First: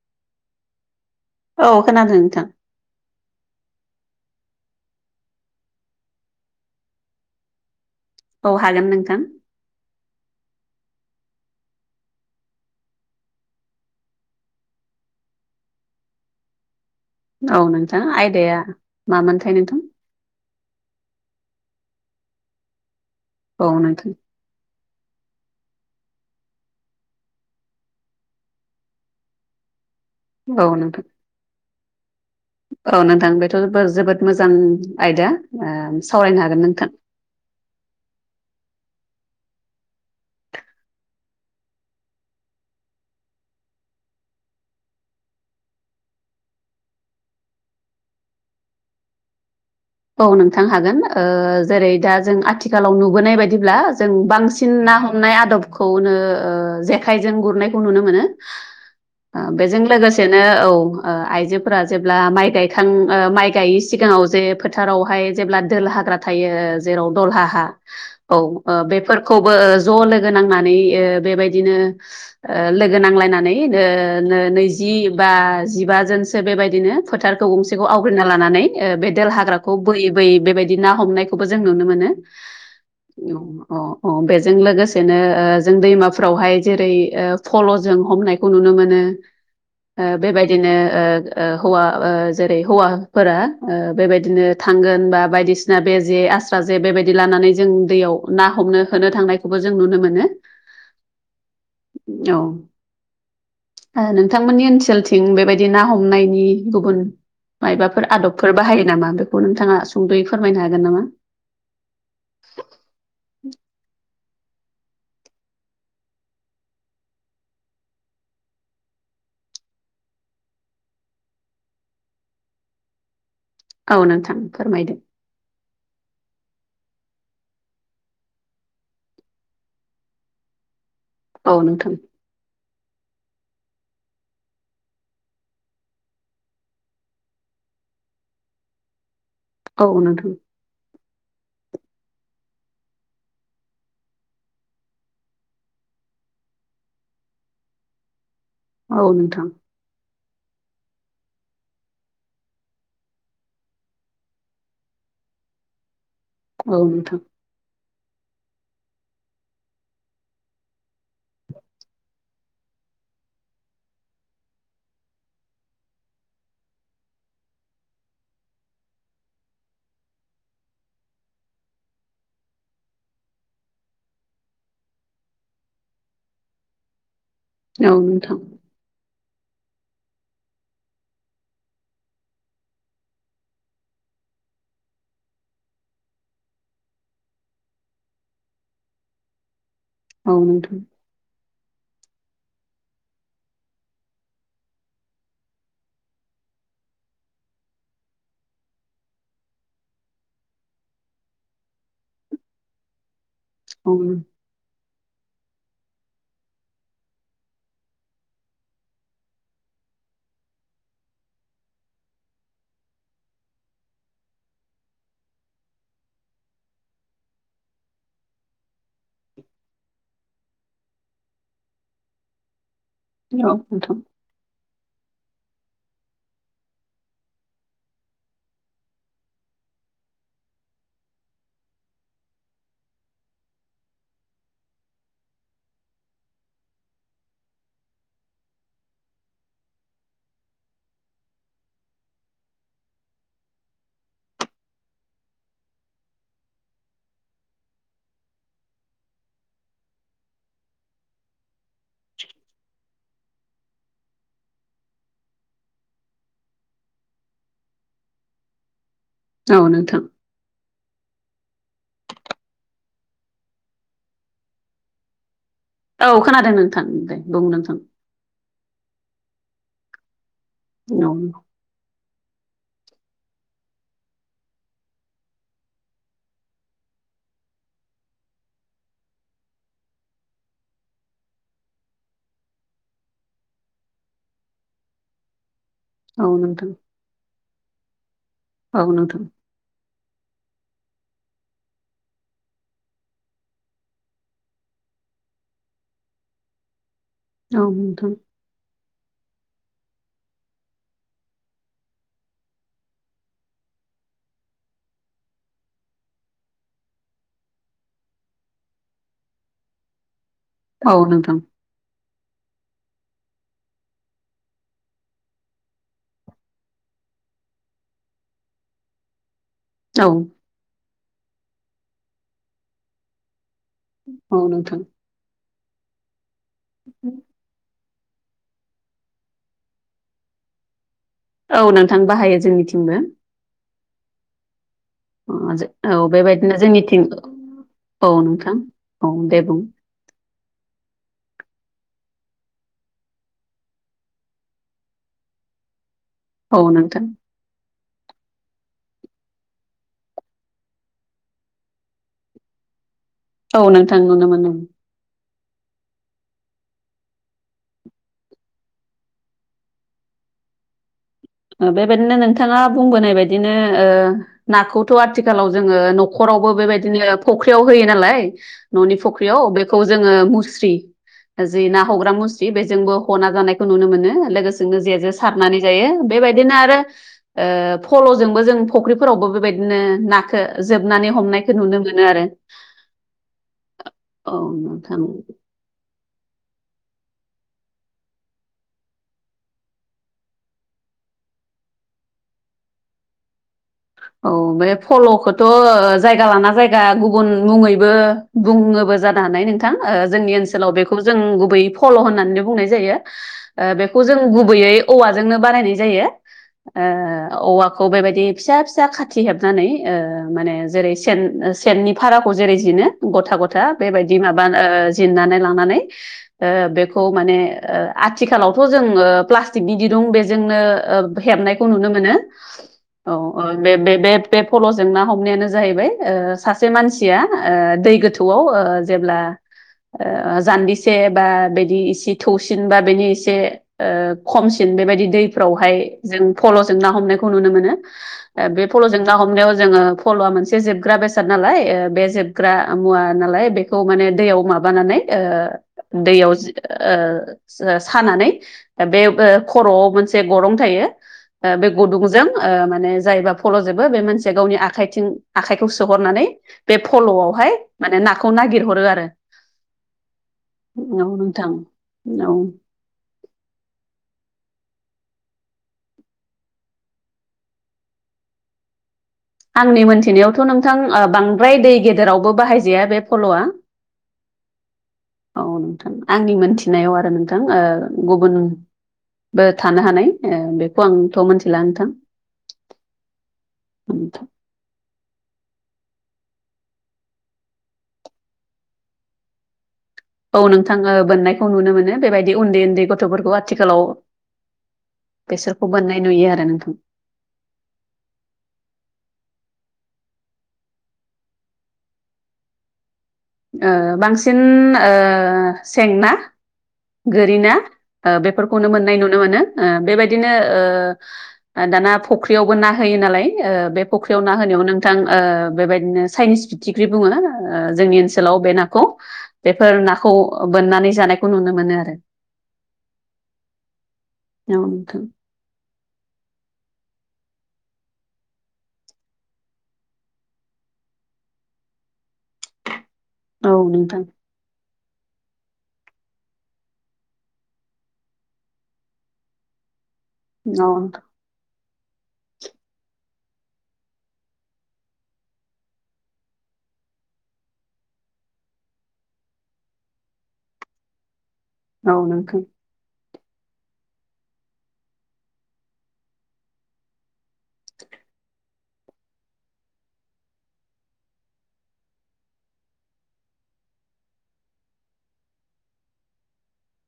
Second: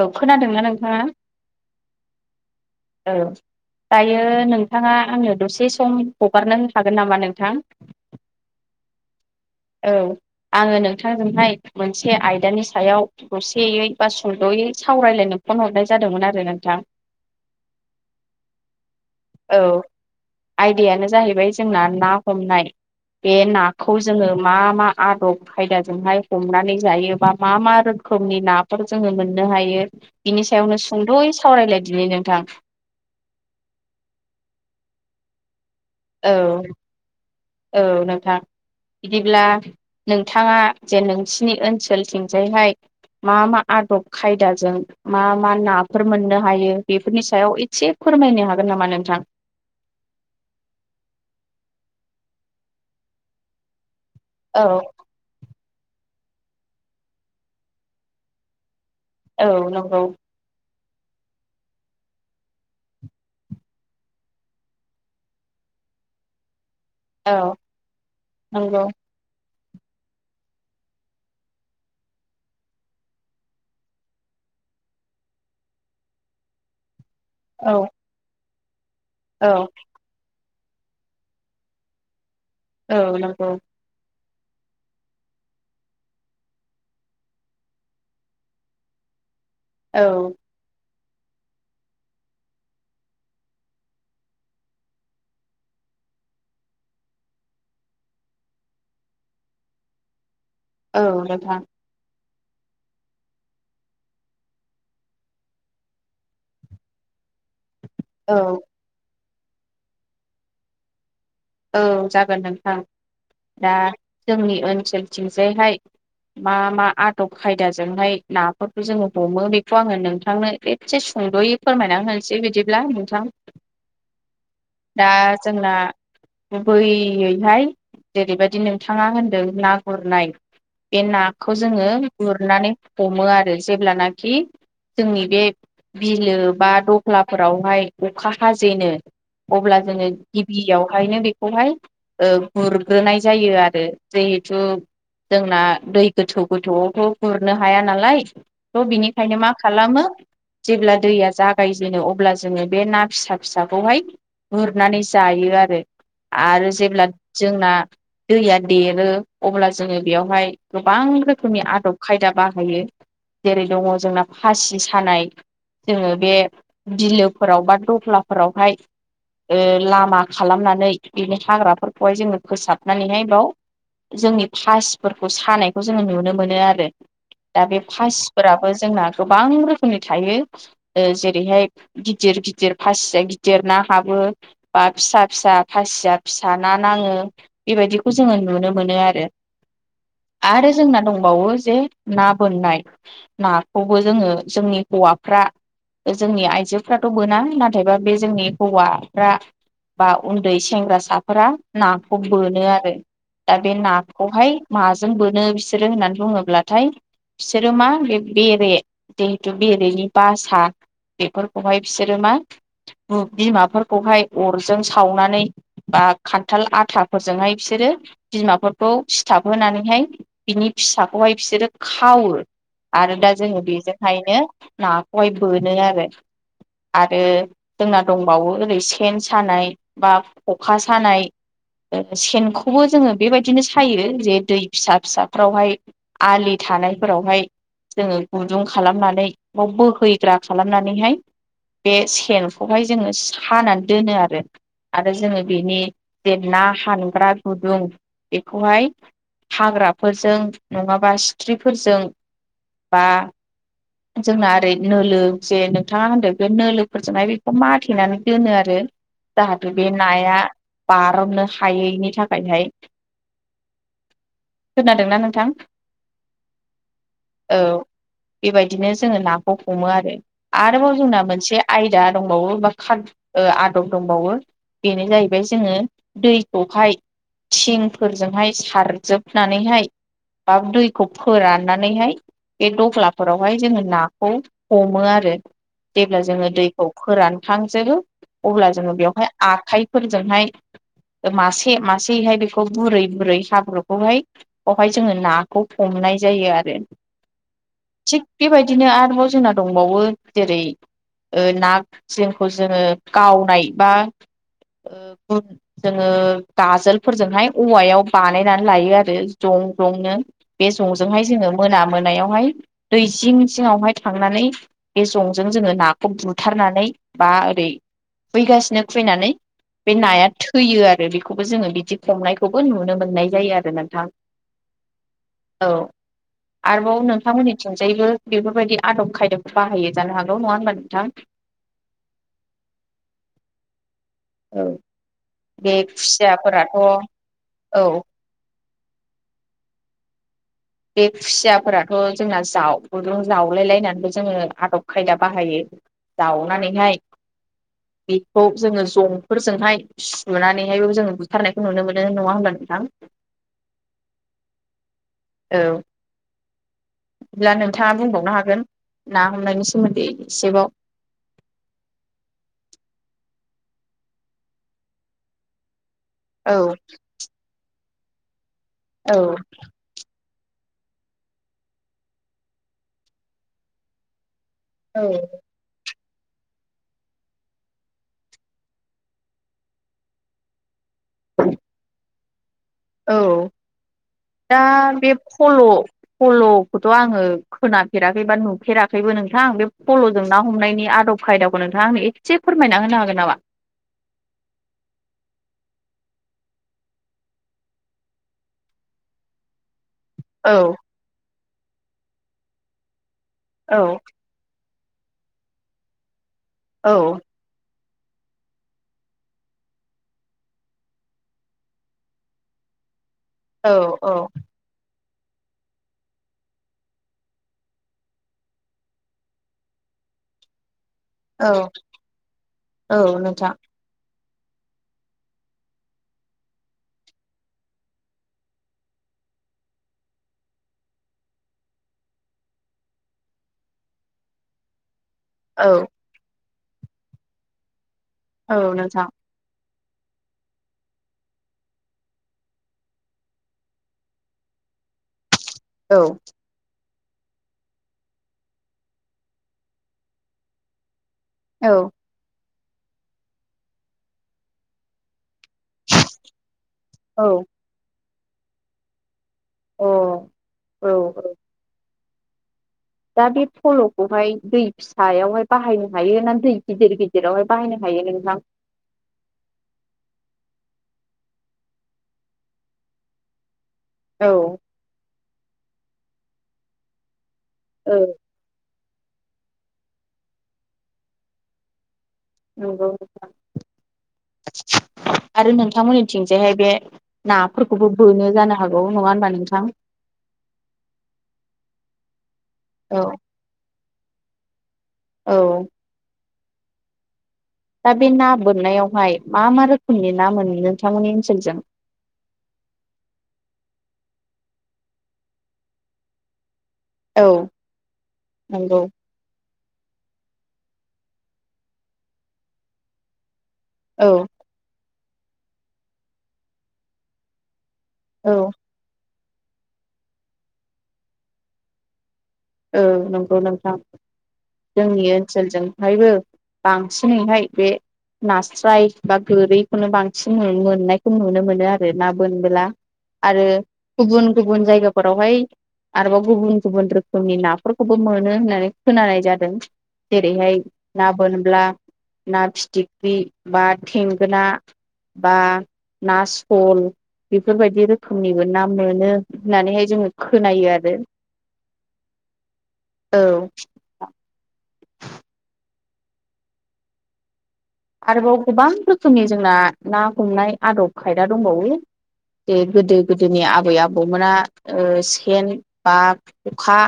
औ खोनादोंना नोंथाङा औ खोनादों नोंथां औ दायो नोंथाङा आङनो दसे सम हगारनो हागोन नामा नोंथां औ हागोन नोंथां औ आङो नोंथांजोंहाय मोनसे आयदानि सायाव खौसेयै बा सुंद'यै सावरायलायनो फन हरनाय जादोंमोन आरो नोंथां औ नोंथाङा आयदाया मामोनथाय औ नोंथां आयदायानो जाहैबाय जोंना ना हमनाय बे औ नाखौ नोंथां जोङो मा मा आदब खायदाजोंहाय हमनानै जायोबा मा मा रोखोमनि नाफोर जोङो मोननो हायो बिनि औ सायावनो नोंथां सुंद'यै सावरायलाय दिनैनो औ नोंथां बेथ' जोबोद मोजां आयदा औ सावरायनो हागोन नोंथां औ नोंथां बिदिब्ला नोंथाङा जे नोंसिनि ओनसोल थिंजायहाय मा मा आदब खायदाजों मा मा नाफोर मोननो हायो बेफोरनि सायाव एसे फोरमायनो हागोन नामा नोंथां औ नोंथां हागोन जेरै दा जों आथिखालाव नुबोनाय बायदिब्ला जों औ बांसिन ना हमनाय आदब खौनो जेखायजों गुरनायखौ नुनो मोनो औ बेजों नंगौ लोगोसेनो औ आइजोफोरा जेब्ला माइ गायखां माइ गायै सिगाङाव जे फोथारावहाय जेब्ला दोल हाग्रा थायो जेराव दलहा औ हा औ नंगौ बेफोरखौ ज लोगो नांनानै बेबायदिनो लोगो नांलायनानै नैजि बा जिबाजोनसो बेबायदिनो फोथारखौ गंसेखौ औ आवग्रिना लानानै बे देल औ हाग्राखौ बोयै बोयै बेबायदि बिदि ना हमनायखौबो जों नुनो मोनो औ नंगौ जों लोगोसेनो जों दैमाफ्रावहाय जेरै फल'जों हमनायखौ नुनो मोनो औ बेबायदिनो हौवा जेरै हौवाफोरा बेबायदिनो थांगोन बा बायदिसिना बे जे आस्रा जे बेबायदि लानानै जों दैयाव ना हमनो होनो थांनायखौबो जों नुनो मोनो औ नोंथां औ नोंथांमोननि ओनसोलथिं बेबायदि ना हमनायनि गुबुन मायबाफोर औ आदबफोर बाहायो नामा बेखौ नोंथाङा सुंद'यै फोरमायनो हागोन नामा औ जागोन नोंथां दा जोंनि ओनसोलथिंजायहाय मा मा आदब खायदाजोंहाय नाफोरखौ जोङो हमो बेखौ आङो नोंथांनो एसे सुंद'यै फोरमायना होनोसै बिदिब्ला नोंथां औ नोंथां फोरमायदो दा जोंना गुबैयैहाय जेरैबायदि नोंथाङा होनदों ना गुरनाय बे नाखौ औ जोङो नोंथां गुरनानै हमो आरो जेब्लानाखि जोंनि बे बिलो बा दफ्लाफोरावहाय अखा हाजेनो अब्ला औ जोङो नोंथां गिबियाव ओयनो बेखौहाय गुरग्रोनाय जायो आरो जिहेथु जोंना दै गोथौ गोथौआवथ' गुरनो हाया नालाय थ' औ बिनिखायनो नोंथां मा खालामो जेब्ला दैया जागायजेनो अब्ला जोङो बे ना फिसा फिसाखौहाय गुरनानै जायो आरो आरो औ जेब्ला नोंथां जोंना दैया देरो अब्ला जोङो बेयावहाय गोबां रोखोमनि आदब खायदा बाहायो जेरै दङ जोंना फासि सानाय जोङो बे बिलोफोराव बा दफ्लाफोरावहाय लामा खालामनानै बिनि हाग्राफोरखौहाय जोङो फोसाबनानैहाय बाव जोंनि फासिफोरखौ सानायखौ जोङो नुनो मोनो आरो दा बे फासिफोराबो जोंना गोबां रोखोमनि थायो ओ जेरैहाय गिदिर गिदिर फासिया गिदिर ना हाबो बा फिसा फिसा फासिया फिसा ना नाङो बेबायदिखौ जोङो नुनो मोनो आरो औ आरो नोंथां औ नोंथां जोंना दंबावो जे ना बोननाय नाखौबो जोङो जोंनि हौवाफ्रा जोंनि आइजोफ्राथ' बोना नाथायबा बे जोंनि हौवाफ्रा बा उन्दै सेंग्रासाफोरा नाखौ बोनो आरो दा बे औ नाखौहाय माजों जों बोनो बिसोरो होननानै बुङोब्लाथाय बिसोरो मा होन बे बेरे जिहेथु बेरेनि बासा बेफोरखौहाय बिसोरो मा बुब बिमाफोरखौहाय अरजों सावनानै बा खान्थाल आथाफोरजोंहाय बिसोरो बिमाफोरखौ सिथाबहोनानै हाय बिनि फिसाखौहाय बिसोरो खावो आरो दा जोङो नोंथां बेजोंहायनो ना खौहाय बोनो आरो आरो जोंना दंबावो ओरै सेन सानाय बा खखा सानाय सेनखौबो जोङो बेबायदिनो सायो जे दै फिसा फिसाफ्रावहाय आलि थानायफोरावहाय जोङो गुदुं खालामनानै बाव बोहैग्रा खालामनानैहाय बे सेनखौहाय जोङो सानानै दोनो आरो आरो जोङो बेनि जे ना हानग्रा गुदुं बेखौहाय हाग्राफोरजों नङाबा सिथ्रिफोरजों बा जोंना ओरै नोलो जे नोंथाङा होनदों बे नोलोफोरजोंहाय बेखौ माथेनानै दोनो आरो औ जाहाथे बे नोंथां नाया बार'ननो हायैनि थाखायहाय खोनादोंना नोंथां औ खोनादों नोंथां दे बुं औ नोंथां बेबायदिनो जोङो नाखौ हमो आरो आरोबाव औ जोंना मोनसे आयदा दंबावो‌ बा खा ओ आदब दंबावो बेनो जाहैबाय जोङो दैखौहाय थिंफोरजोंहाय सारजोबनानैहाय बा दैखौ फोराननानैहाय बे दह्लाफोरावहाय जोङो नाखौ हमो आरो जेब्ला औ जोङो नोंथां दैखौ फोरानखांजोबो अब्ला औ जोङो नोंथां बेवहाय आखाइ फोरजोंहाय मासे मासेहाय बेखौ बुरै बुरै हाब्रुखौहाय बेहाय जोङो नाखौ हम नाय जायो आरो औ नोंथां थिग बेबायदिनो आरो बाव जोंना दंबावो जेरै ओ ना जे खौ जोङो गावनाय बा ओ जोङो गाजोलफोरजोंहाय औवायाव बानायनानै लायो आरो जं नो बे औ जंजोंहाय नोंथां जोङो मोना मोनायावहाय दै जिं जिङावहाय थांनानै बे जंजों जोङो नाखौ बुथारनानै बा ओरै खुबैगासिनो खुबैनानै बे औ नाया थैयो आरो बे खौबो जोङो बिदि हमनायखौबो नुनो मोननाय जायो आरो नोंथां औ नोंथां औ आरोबाव नोंथांमोननिथिं जेबो बेफोरबायदि आदब खायदाखौ बाहायो जानो हागौ नङा होमबा नोंथां औ नोंथां बाहायो जोंनिथिंबो बे औ बेबायदिनो खुसियाफोराथ' औ जोंनिथिं औ नोंथां औ दे बुं बे खुसियाफोराथ' जोंना जाव गुदुं जावलाय लायनानैबो जोङो आदब खायदा बाहायो औ जावनानैहाय नोंथां बेखौ जोङो जंफोरजोंहाय सुनानैहायबो जोङो बुथारनायखौ नुनो मोनो नङा होनब्ला नोंथां औ नोंथां नोनो मोनो औ अब्ला नोंथाङा बुंबावनो हागोन ना हमनायनि सोमोन्दै एसेबाव बेबायदिनो नोंथाङा बुंबोनाय बायदिनो नाखौथ' आथिखालाव जोङो न न'खरावबो औ बेबायदिनो फख्रियाव होयो नालाय न'नि औ फख्रियाव बेखौ जोङो मु मुस्रि जि ना हायग्रा मुस्रि बेजोंबो ना हमना जानायखौ नुनो मोनो लोगोसे जोंनो औ जेजों सारनानै जायो बेबायदिनो आरो फल'जोंबो जों फख्रिफोरावबो बेबायदिनो नाखौ जोबनानै हमनायखौ नुनो मोनो आरो औ औ दा नोंथां बे फल' फल'खौथ' आङो खोनाफेराखै बा नुफेराखैबो नोंथां आ बे फल'जों ना हमनायनि आदब खायदाखौ नोंथाङा आंनो एसे फोरमायना होनो हागोन नामा औ बे फल'खौथ' जायगा लाना जायगा गुबुन मुङैबो बुङोबो जानो हानाय नोंथां जोंनि ओनसोलाव औ बेखौ जों गुबै फल' होननानै बुंनाय जायो औ बेखौ जों गुबैयै औवाजोंनो बानायनाय जायो औ औवाखौ खौ बेबायदि फिसा फिसा फिसा खाथि हेबनानै माने जेरै सेन सेननि भाराखौ जेरै जिनो गथा गथा औ बेबायदि औ माबा जिरन्नानै लानानै बेखौ माने आथिखालावथ' जों प्लास्टिकनि दिदुं बेजोंनो हेबनायखौ औ नुनो मोनो औ बे बे फल'जों ना हमनायानो जाहैबाय सासे मानसिया दै गोथौआव जेब्ला जान्जिसे बा बिदि एसे थौसिन बा बेनि एसे खमसिन बेबायदि दैफ्रावहाय औ जों फल'जों ना हमनायखौ नुनो मोनो औ बे फल'जों नोंथां ना हमनायाव जोङो फल'आ मोनसे जोबग्रा बेसाद नालाय बे जोबग्रा मुवा नालाय बेखौ माने दैयाव माबानानै औ दैयाव सानानै बे खर'आव मोनसे गरं थायो बे औ गुदुंजों माने जायोबा फल'जोबो बे मानसिया गावनि आखाइथिं आखाइखौ सोहरनानै बे औ फल'आवहाय माने नाखौ नागिरहरो आरो अ औ औ नोंथां औ दा बे फल'खौहाय दै फिसायावहाय बाहायनो हायो ना दै गिदिर गिदिरावहाय बाहायनो हायो हायो नोंथां आंनि मोनथिनायावथ' नोंथां बांद्राय दै गेदेरावबो बाहायजाया बे फल'आ औ औ नोंथां आंनि मोनथिनायाव आरो नोंथां औ गुबुन बो थानो हानाय बेखौ आंथ' मिथिला नोंथां औ नोंथां आरो नोंथांमोननिथिंजायहाय बे नाफोरखौबो बोनो जानो हागौ नङा होनबा नोंथां औ नोंथाङो बोननायखौ नुनो मोनो बेबायदि उन्दै उन्दै औ गथ'फोरखौ आथिखालाव औ बेसोरखौ बोननाय नुयो आरो नोंथां दा बे ना बोननायावहाय मा मा रोखोमनि ना मोनो नोंथांमोननि ओनसोलथिं [inaudible] बांसिन सें ना औ गोरिना बेफोरखौनो नंगौ मोननाय नुनो मोनो बेबायदिनो दाना फख्रियावबो ना होयो नालाय बे औ फख्रियाव ना होनायाव नों बिथां बेबायदिनो चाइनिस फिथिख्रि बुङो जोंनि औ ओनसोलाव बे नाखौ बेफोर नाखौ बोननानै जानायखौ नुनो मोनो आरो औ नंगौ नोंथां जोंनि ओनसोलजोंहायबो बांसिनैहाय बे नास्राय बा गोरिखौनो बांसिन मोननायखौ नुनो मोनो आरो ना बोनबोला आरो औ नोंथां गुबुन गुबुन जायगाफोरावहाय आरोबाव गुबुन गुबुन रोखो मनि नाफोरखौबो मोनो होननानै खोनानाय जादों जेरैहाय औ नोंथां ना बोनब्ला ना फिथिख्रि बा थेंगोना बा ना सल बेफोरबायदि रोखोमनिबो ना मोनो होननानैहाय जोङो खोनायो आरो औ नोंथां औ आरोबाव गोबां रोखोमनि जोंना ना हमनाय आदब खायदा दंबावो बे गोदो गोदोनि आबै आबौमोना ओ सेन बा खखा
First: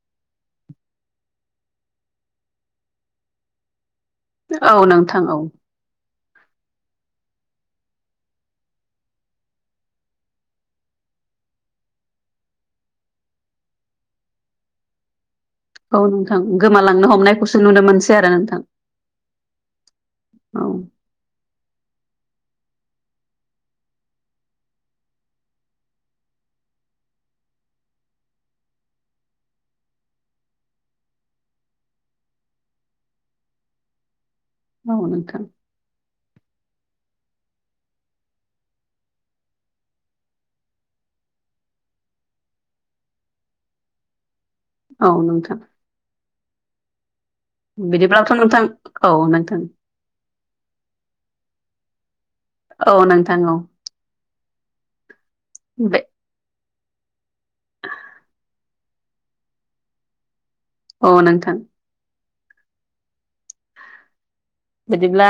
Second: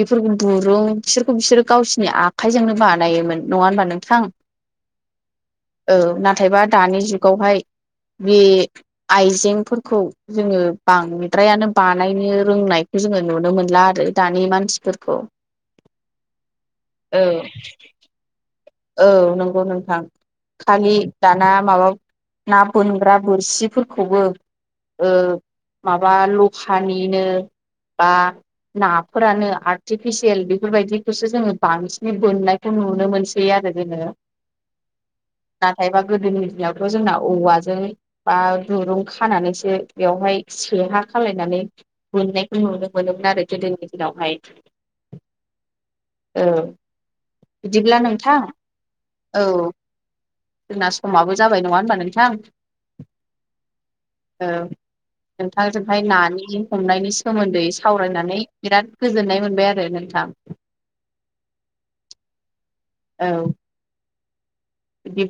बेफोरखौ गुरुं बिसोरखौ बिसोरो गावसिरनि आखाइजोंनो बानायोमोन नङा होनबा नों औ नोंथां औ औ नाथायबा दानि जुगावहाय बे आइजेंफोरखौ जोङो बांद्रायानो बानायनो रोंनाय खौ जोङो नुनो मोनला आरो दानि मानसिफोरखौ औ नोंथां गोमालांनो औ हमनायखौसो नुनो मोनसै आरो नोंथां औ नंगौ नोंथां औ खालि दाना माबा ना बोनग्रा बोरसिफोरखौबो ओ माबा लखानिनो बा नाफोरानो आर्टिफिसियेल बेफोरबायदिखौसो जोङो बांसिनै बोननायखौ नुनो मोनसै आरो जोङो अ नोंथां नाथायबा गोदोनि दिनावथ' जोंना औवाजों बा दुरुं खानानैसो बेवहाय से हा खालायनानै बोननायखौ नुनो मोनोमोन आरो गोदोनि दिनावहाय औ नोंथां औ बिदिब्ला नोंथां बिदिब्लाथ' नोंथां औ नोंथां जोंना समाबो जाबाय नङा होनबा नोंथां औ नोंथां औ औ बे नोंथांजोंहाय नानि बिदि हमनायनि सोमोन्दै सावरायनानै बिराद गोजोननाय मोनबाय आरो नोंथां अ नोंथां औ बिदिब्ला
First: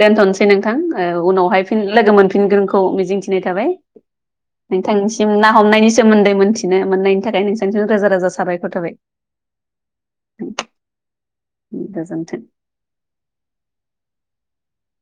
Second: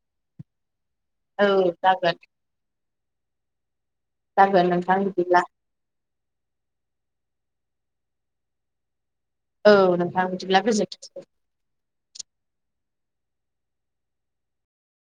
दोनथ'नोसै नोंथां ओ औ उनावहाय फिन लोगो जागोन मोनफिनगोन खौ मिजिंथिनाय थाबाय जागोन नोंथां नोंथांनिसिम बिदिब्ला ना हमनायनि सोमोन्दै मोनथिनो मोननायनि थाखाय नोंसा रोजा राजा साबायखर थाबाय औ नोंथां बिदिब्ला गोजोनथोंसै गोजोन्थों